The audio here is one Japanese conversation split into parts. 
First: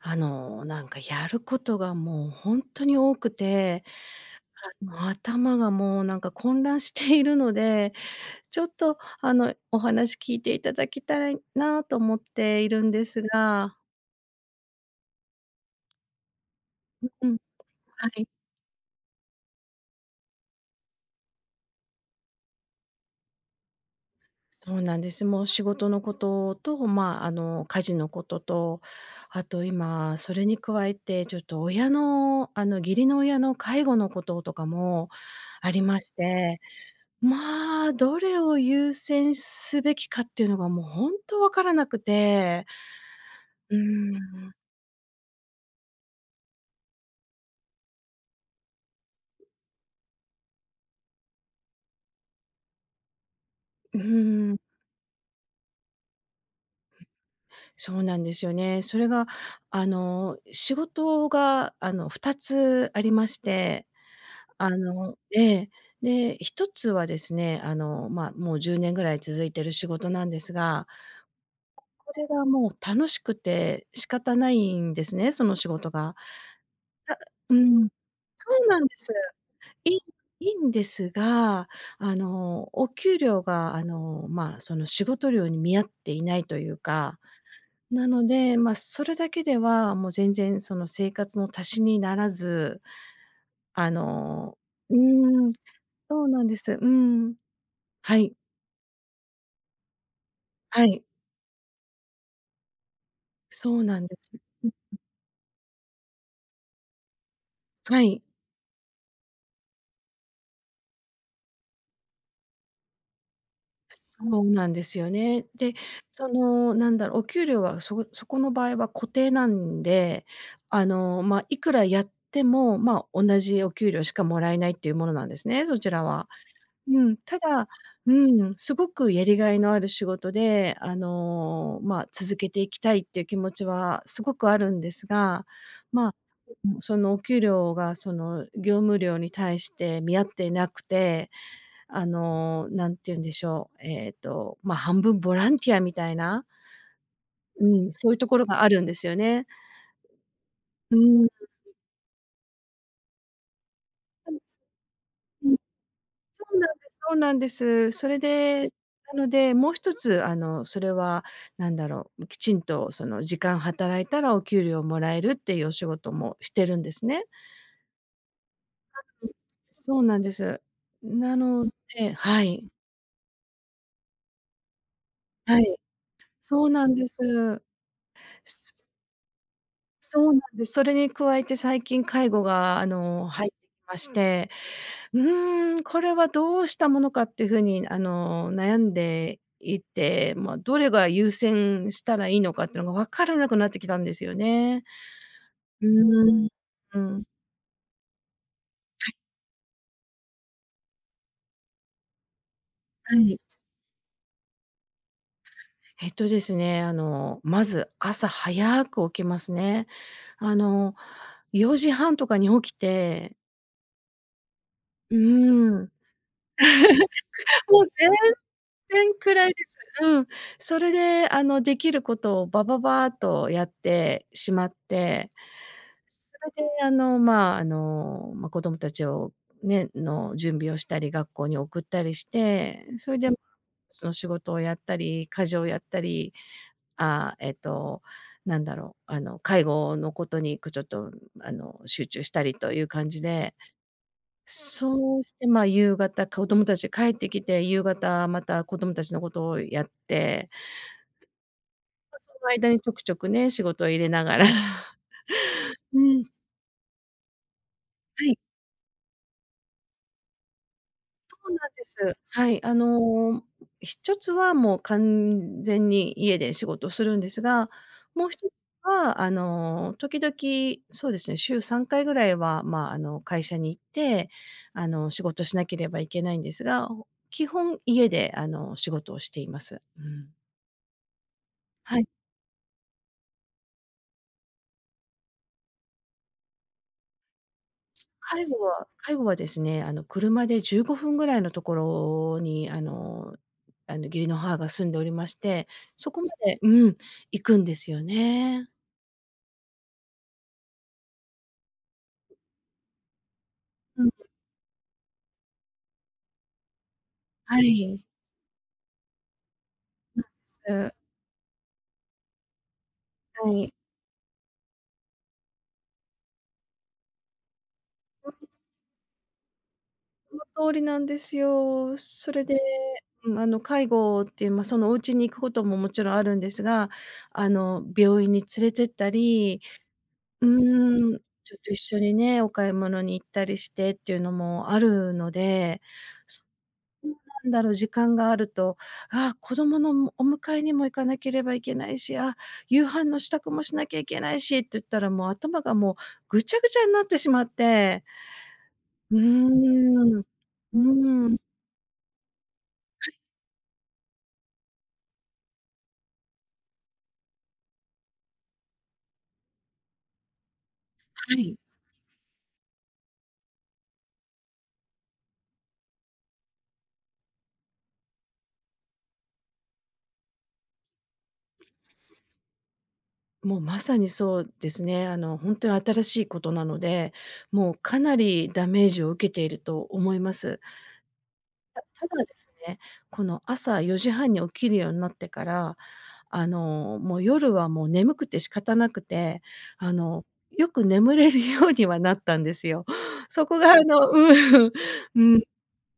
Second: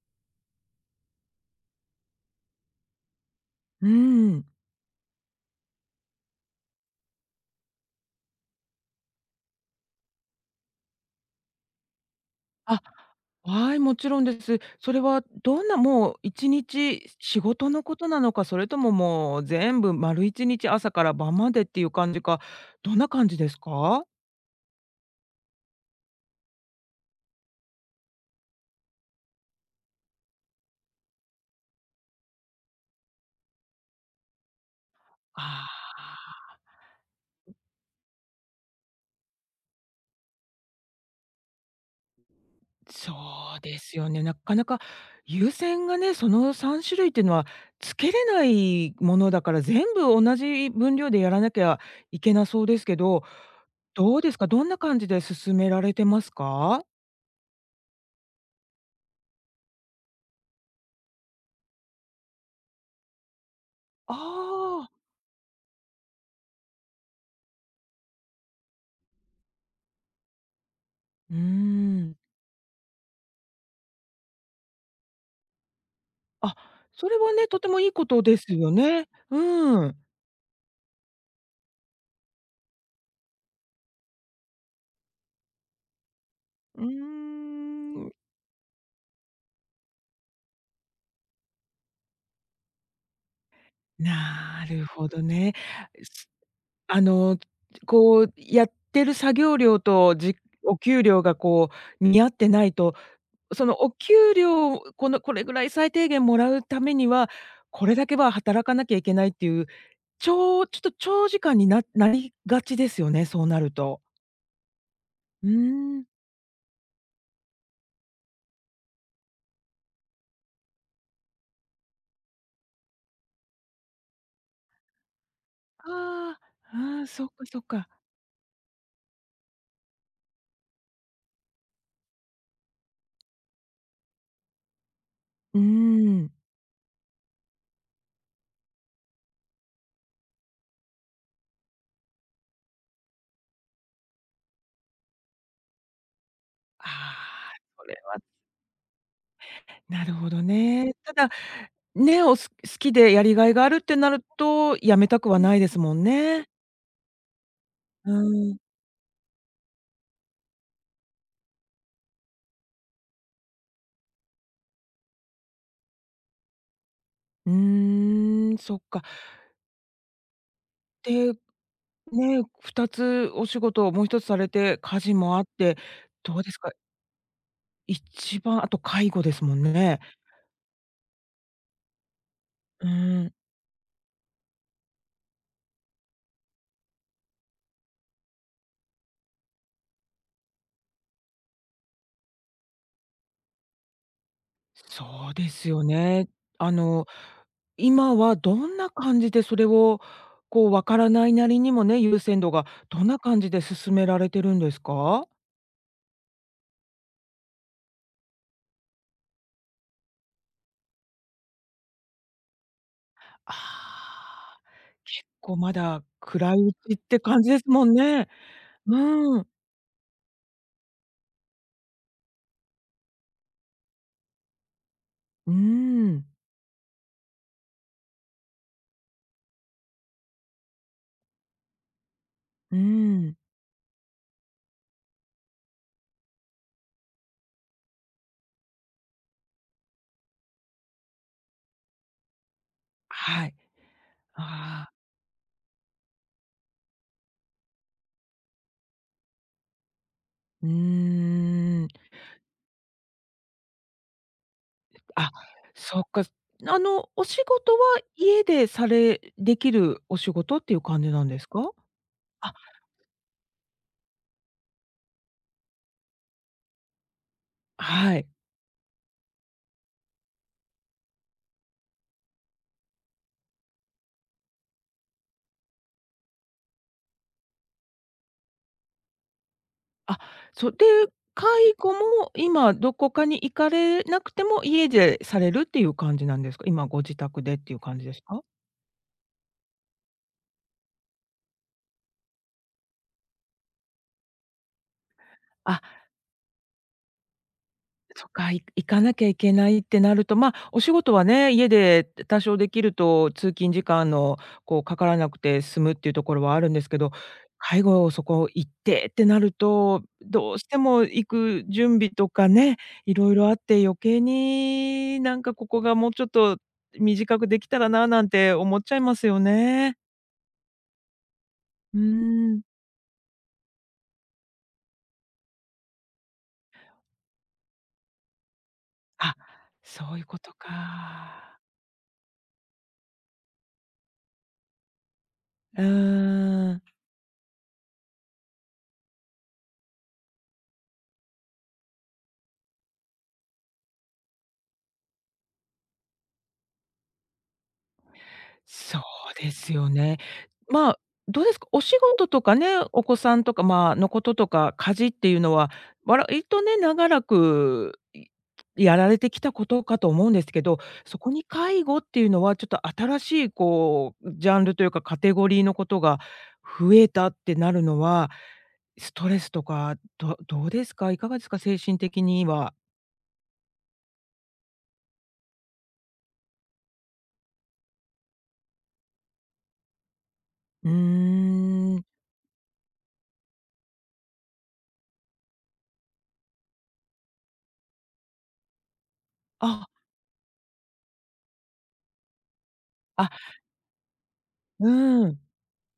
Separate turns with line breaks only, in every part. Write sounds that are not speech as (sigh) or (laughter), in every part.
なんかやることがもう本当に多くて、
うん。
頭がもうなんか混乱しているので、ちょっとお話聞いていただきたらいなと思っている
あ、
んです
は
が、
い、もちろんです。それはどんなもう1日
うん、
仕事のこ
は
とな
い。
のか、それとももう全部丸1日朝から晩までっていう感じか、どんな感じですか？
そうなんです。もう仕事のことと、まあ、家事のことと、あと今それに加えて、ちょっと親の、義理の親の介護のこととかも
あ
ありま
ー、
して、まあ、どれを優先すべきかっていうのがもう本当わからなくて、
そう
う
ですよ
ー
ね。な
ん、
かなか優先がね、その3種類っていうのはつけれないものだから、全部同じ分量でやらなきゃいけなそうですけど、
う
どうですか？
ーん、
どんな感じで進められてますか？
そうなんですよね。それが、仕事が、2つありまして、
ああー、
ええ。で、1つはですね、まあ、もう10年ぐらい続いてる仕事なんですが、
うー
こ
ん。
れがもう楽しくて仕方ないんですね、その仕事が。
あ、それ
た
はね、
う
とても
ん、
いいことで
そ
す
う
よ
なんです。
ね。う
い
ん。
いいいんですが、お給料が、まあ、その仕事量に見合っていないという
うー
か、な
ん、
ので、まあ、それだけでは、もう全然その生活の足しにならず、あの
なる
う
ほど
ー
ね。
ん、そ
す
うなんです。うー
あ
ん。
の、
は
こう、
い、
やってる作業量と、お
は
給
い、
料がこう見合ってないと、そ
そ
の
う
お
なん
給
です。うん、
料、これぐらい最低限もらうためには、これ
は
だけ
い。
は働かなきゃいけないっていう、ちょっと長時間になりがちですよね、そうなると。
そうなんですよね。
うー
で、
ん、
その、なんだろう、お給料はそこの場合は固定なんで、まあ、いくらやっても、まあ、同じお給料しかもらえないっていうものなんですね、そちらは。
ああ、
う
ああ、
ん、
そっ
た
かそっ
だ、
か。
うん、すごくやりがいのある仕事で、まあ、続けていきたいっていう気持ちはすごくあるんですが、
うー
まあ、
ん。
そのお給料がその業務量に対して見合っていなくて、何て言うんでしょう、まあ、半分ボランティアみたいな、
ああ、
う
そ
ん、
れ
そうい
は
うところがあるんですよね。
なるほどね。
う
た
ん。
だ、ね、好きでやりがいがあるってなると、辞めたくは
う
な
ん、
いですもん
そ
ね。
うなんです、そうなんです。そ
う
れ
ー
で、
ん。
なので、もう一つ、それは何だろう、きちんとその時間働いたらお給料もらえるっていうお仕事もしてるんですね。
うーん、そっか。
うん、そうなんです。
で、
なのでは
ね、
い、
2つお仕事をもう一つされて、家事もあっ
はい、
て、どうです
そう
か、
なんです。
一番あと介護ですもんね。
そうなんです。それに加えて最近介護が
うーん、
入ってきまして、うーん、これはどうしたものかっていうふうに悩んでいて、まあ、どれが優先したらいいのかっていうのが分からなくなってきたんですよね。
そうですよ
う
ね。
ーん。
あ
う
の、
ん。
今はどんな感じでそれを、こう、わからないなりにもね、優先度がどん
は
な
い。
感じで進められてるんですか？
えっとですね、あの、まず朝早く起きますね。あの、4時半とかに起きて、
ああ、
う
結構ま
ーん。
だ暗いうちって感じです
も
も
う
ん
全
ね。
然
うん。
暗いです。うん。それで、できることをバババーっとやってしまって、
うん。
それで、子供たちをね、の準備をしたり、学校に送ったりし
う
て、それで、
ん。
その仕事をやったり、家事をやったり、ああ、えっと、介護のことに、こう、ちょっと、集中したりという感じ
は
で、
い。ああ、
そうして、あ夕方、子供たち帰ってきて、夕方また子供たちのことをやって、
うーん。
その間にちょくちょくね、仕事を入れながら (laughs)
あ、
う
そっか。
ん、
お仕事は
はい、
家でできるお仕事っていう感じなん
そ
です
うな
か？
んです。は
あ、
い、1つはもう完全に家で仕事をするんですが、
は
も
い。
う一つは、時々そうですね、週3回ぐらいは、まあ、会社に行って、仕事しなければいけないんですが、基本家で、仕事をしています。う
あ、
ん。
で、介護
はい。
も今どこかに行かれなくても、家でされるっていう感じなんですか？今ご自宅でっていう感じですか？
介護は介護はですね、車で15分ぐらいのところに、あの、義理の母が住んでおりまして、
あ。
そこまで、うん、行くんですよ
そっか、い
ね。
行かなきゃいけないってなると、まあ、お仕事はね、家で多少できると通勤時
うん、
間のこうかからなくて済むっていうところはあるんですけど、
は
介
い。
護をそこ行ってってなると、どうし
そ
て
う、
も行く準備とかね、いろいろ
は
あっ
い。
て余計になんかここがもうちょっと短くできたらななんて思っちゃいますよね。
その通りなんですよ。
うー
それで、
ん。
うん、介護っていう、そのお家に行くことももちろんあるんですが、病院に連れてった
あ、
り、
そういうこ
う
と
ーん、ちょ
か。
っと一緒にね、お買い物に行ったりしてっていうのもあるので、
う
そ
ーん。
そう、なんだろう、時間があると、ああ、子供のお迎えにも行かなければいけないし、あ、夕飯の支度もしなきゃいけないしって言ったらもう頭がもうぐちゃぐちゃになってしまって。
そ
うー
うですよ
ん。
ね。
うー
まあ、
ん、は
どうですか、お仕事とかね、お子さんとか、まあ、のこととか、家事っていうのは、割とね、長らく、やられてきたことかと思うんですけど、そこに
い。
介護っていうのはちょっと新しいこう、ジャンルというかカテゴリーのことが増えたってなるのは、ストレスとか、どうですか？いかがですか？精神的には。
もうまさにそうですね。ほんとに新しいことなので、もうかなりダメージを受けていると思います。
うー
た
ん。
ただですね、この朝4時半に起きるようになってから、もう夜はもう眠くて仕方なくて、
あ、
あの、よく眠れるようにはなったんですよ。(laughs)
あ、
そこがうん、う
うん。
ん、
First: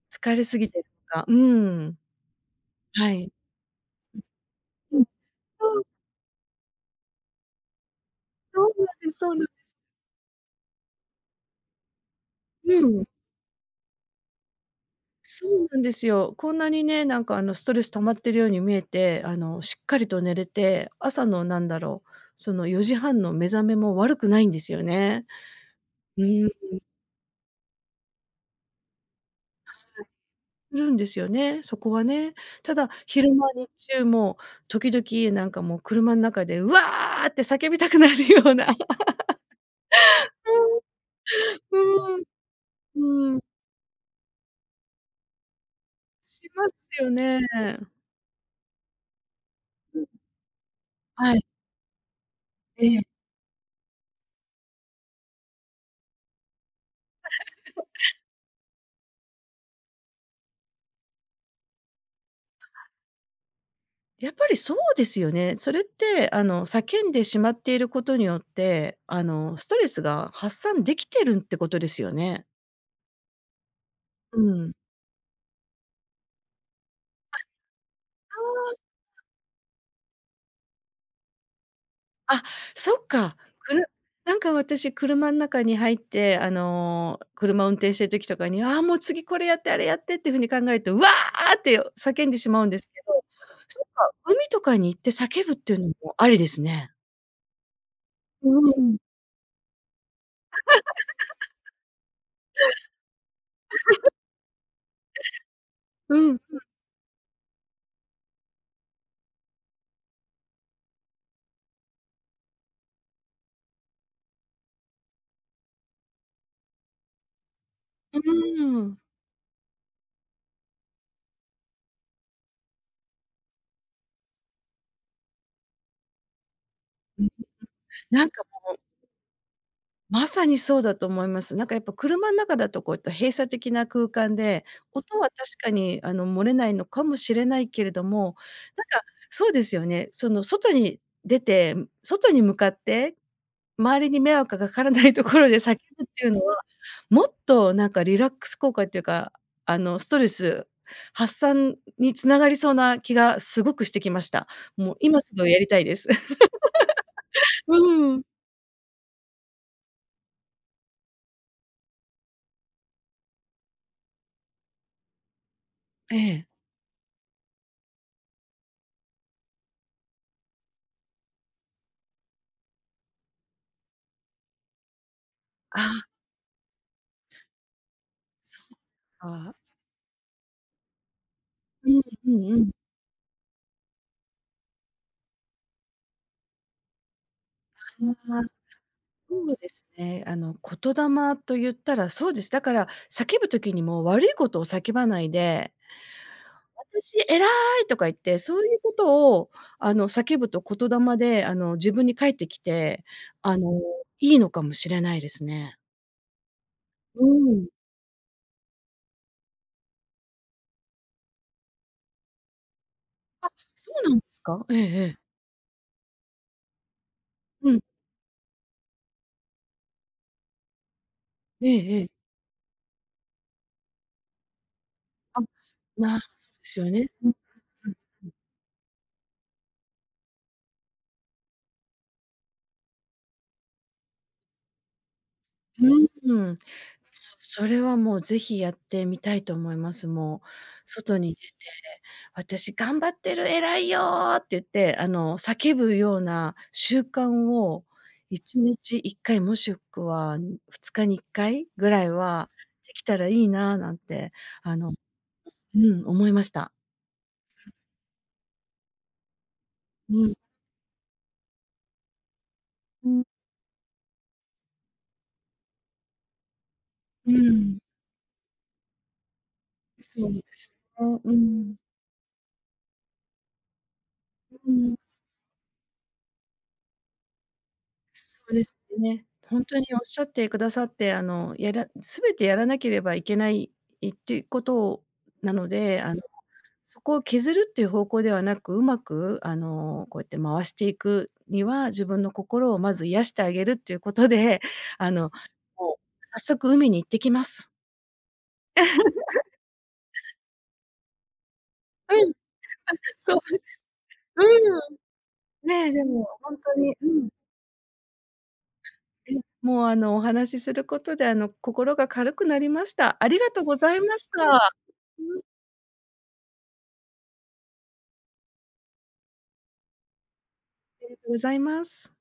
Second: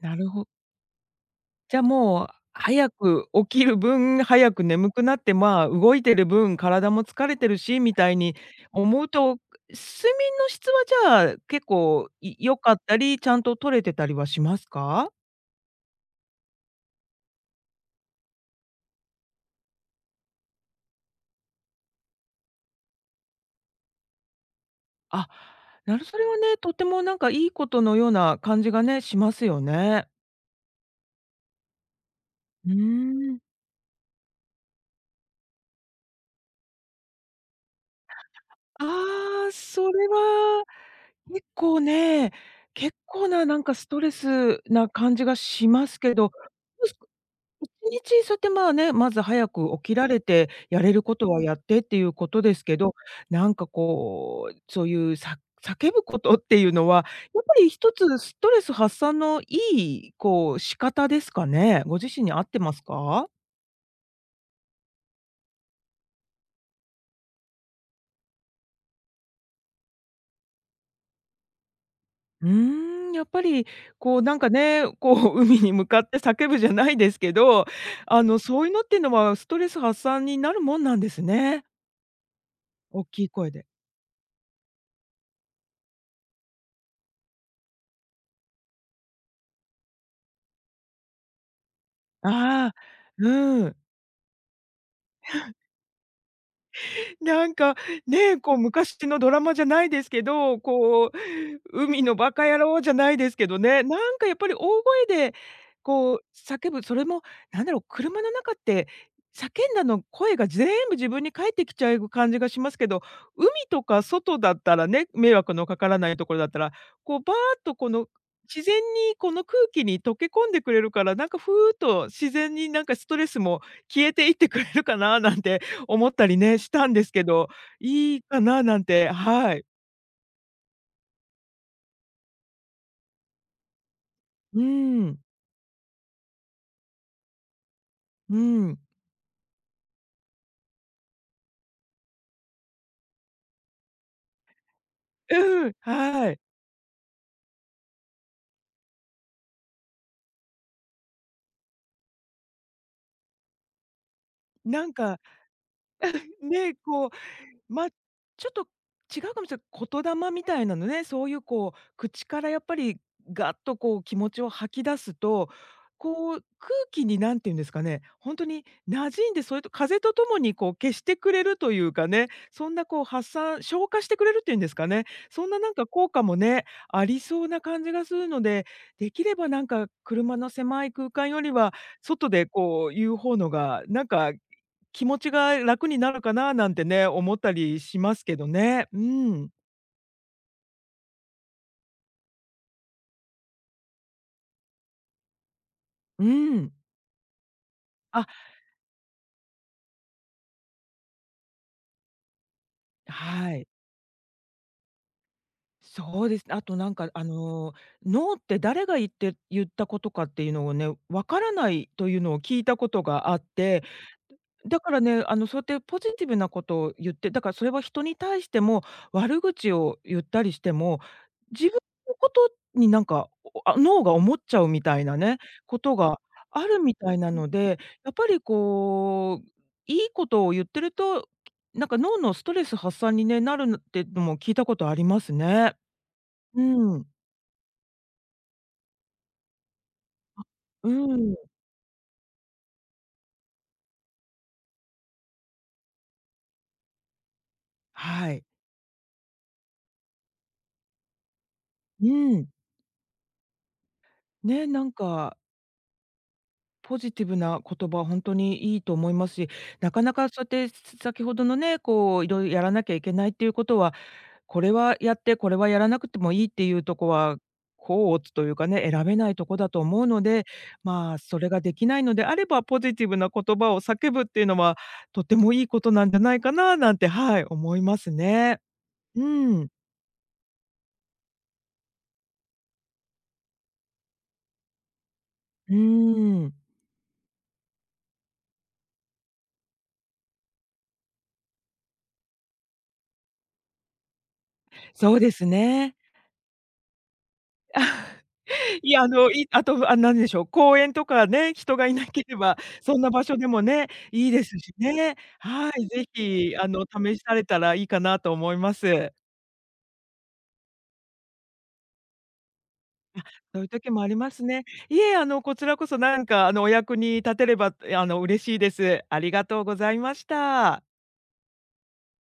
なる
疲れ
ほ
すぎてるのか、う
じゃ、あ
ん、
もう、早
は
く
い。
起きる分、早く眠
う
く
ん、
なって、まあ、
そう、
動いてる分、体も疲れてるしみたいに
そうなん
思う
です、そう
と、
なん
睡眠の質は、じゃあ、結構い良かっ
う
た
ん、
り、ちゃんと取れてたりはしますか？
そうなんですよ。こんなにね、なんかストレス溜まってるように見えて、しっかりと寝れて、朝のなんだろう、その4時半の目覚めも悪くないんですよね。
あ、そ
う
れは
ーん、
ね、とてもなんかいいことのような感じがね、しますよね。
するんですよね、そこはね。
う
ただ、
ー
昼間、
ん。
日中も時々なんかもう車ん中で、うわって叫びたくなるような。(laughs)
ああ、それは結
う
構ね、結
ー
構
ん、うん、
ななんかストレスな感じがしますけど、ど
します
うす
よね。
一日そうやってまあね、まず早く起き
うん、
られて、やれること
は
は
い、
やってっていうことですけ
え
ど、
え。
なんかこう、そういう叫ぶことっていうのは、やっぱり一つストレス発散のいいこう仕方ですかね？ご自身に合ってますか？
やっぱりそうですよね。それって、叫んでしまっていることによって、ストレスが発散できてるってことですよね。
うーん、やっぱりこうな
う
んか
ん。
ね、こう海に向かって叫ぶじゃないですけど、そういうのっていうのはストレス発散になるもんなんですね。
あ、そ
大
っ
きい
か。
声で。
なんか私車ん中に入って、車運転してる時とかに、ああ、もう次これやって、あれやってっていう風に考えると、わあって叫んでしまうん
ああ、
ですけど、
うん。
そっか、海とかに行って叫ぶっていうのもありですね。
なんか、ね、こう
うんうん。
昔のドラマじゃないですけど、こう、海のバカ野郎じゃないですけどね、なんかやっぱり大声でこ
う
う
ん。
叫ぶ、それもなんだろう、車の中って叫んだの声が全部自分に返ってきちゃう感じがしますけど、海とか外だったらね、迷惑のかからないところだったら、こうバーっとこの
う
自然
ーん。
にこの空気に溶け込んでくれるから、なんかふうっと自然になんかストレスも消えていってくれるかななんて思ったりね、したんですけど、いい
なん
か
か
ななんて、はい。
まさにそうだと思います。なんかやっぱ車の中だとこういった閉鎖的な空間
う
で、音
ん、
は確かに漏れないのかもしれないけれども、
うん。
なんかそうですよね。その外に出て、外に向かって周りに迷惑がかからないところで
うん、
叫ぶってい
は
う
い。
のは、もっとなんかリラックス効果っていうか、ストレス発散につながりそうな気がすごくしてきました。
な
も
ん
う今
か、
すぐやりたいです。
ね、こう
(laughs)
まあ、
うん。
ちょっと違うかもしれない、言霊みたいなのね、そういうこう、口からやっぱりガッとこう気持ちを吐き出すと、
(laughs) え
こう
え。
空気に何て言うんですかね、本当に馴染んで、それと風とともにこう消してくれるというかね、そんなこう発散消化してくれるっていうんですかね、そんななん
あ、
か効果もね、ありそうな感じがするの
そ
で、
う
できれば
か。
なんか車の狭い空間よりは、
うん
外
う
で
んうん。
こう言う方のが、なんか気持ちが楽になるかななんてね、思ったりしますけ
ああ、
どね。うん。
そうですね。言霊と言ったらそうです。だから叫ぶ時にも悪いことを叫ばないで、
うん。
私偉いとか言っ
あ、
て、そういうことを叫ぶと言霊で自分に返ってきて、
は
あ
い。
の、いいのかもしれないですね。
そうです。あとなんか
うん。
ノーって誰が言ったことかっていうのをね、わからないというのを聞いたことがあっ
あ、
て、
そうなんですか？え
だ
え
から
ええ。
ね、そうやってポジティブなことを言って、だからそれ
うん。
は人に対しても悪口を言ったりしても、自
え
分
ええ
の
え。
ことになんか、脳が思っちゃうみたいなね、
あ、
ことが
そう
あ
で
る
すよ
み
ね。
たい
う
な
ん
ので、
うん。
やっぱりこう、いいことを言ってると、なんか脳のストレス発散にね、なるのってのも聞いたことありますね。
うーん。
うん、
それはもうぜひやってみたいと思います。もう
う
外に
ん、
出て、私頑張ってる、偉いよって言って、あの叫ぶような習慣を
はい。
1日1回もしくは2日に1回ぐら
う
い
ん。
はできたらいいななんて、
ね、
あ
なん
の
か
うん、思いました。
ポジティブな言葉は本当にいいと思いますし、なかな
う
か
ん。
そうやって先ほどのね、こう、いろいろやらなきゃい
う
け
ん。
ないっていうことは、これはやって、これはやらなくてもいいっていうとこ
う
は、
ん。
こうというかね、選べないとこだと思うの
そうで
で、
すね。
まあ、
う
それがで
ん。
きないのであれば、ポジティブな言葉を叫ぶっていうの
う
は、
ん。
とてもいいことなんじゃないかななんて、はい、思います
そう
ね。
ですね。
う
ほん
ん。
とにおっしゃってくださって、全てやらなければいけないっていうことなの
う
で、
ん。
そこを削るっていう方向ではなく、うまく、こうやって回していくには、自分の心をまず癒してあげるっていうことで、(laughs) あ
そう
の、
ですね。
もう早速海に行ってきます。
いや、
(laughs)
あと、あ、なんでしょう、公園とかね、人がいな
う
け
ん、
れば、そんな場
そ
所
う、
でもね、いいですし
うん。
ね。はい、
ね、で
ぜ
もほ
ひ、
んとに、う
試
ん、
されたらいいかなと思います。
え、もう、お話しすることで、心が軽くなりました。ありが
そ
とう
ういう
ご
時
ざい
もあり
まし
ますね。
た。
いえ、
うん。
こちらこそなんか、お役に立てれば、嬉しいです。ありがとうございました。
りがとうございます。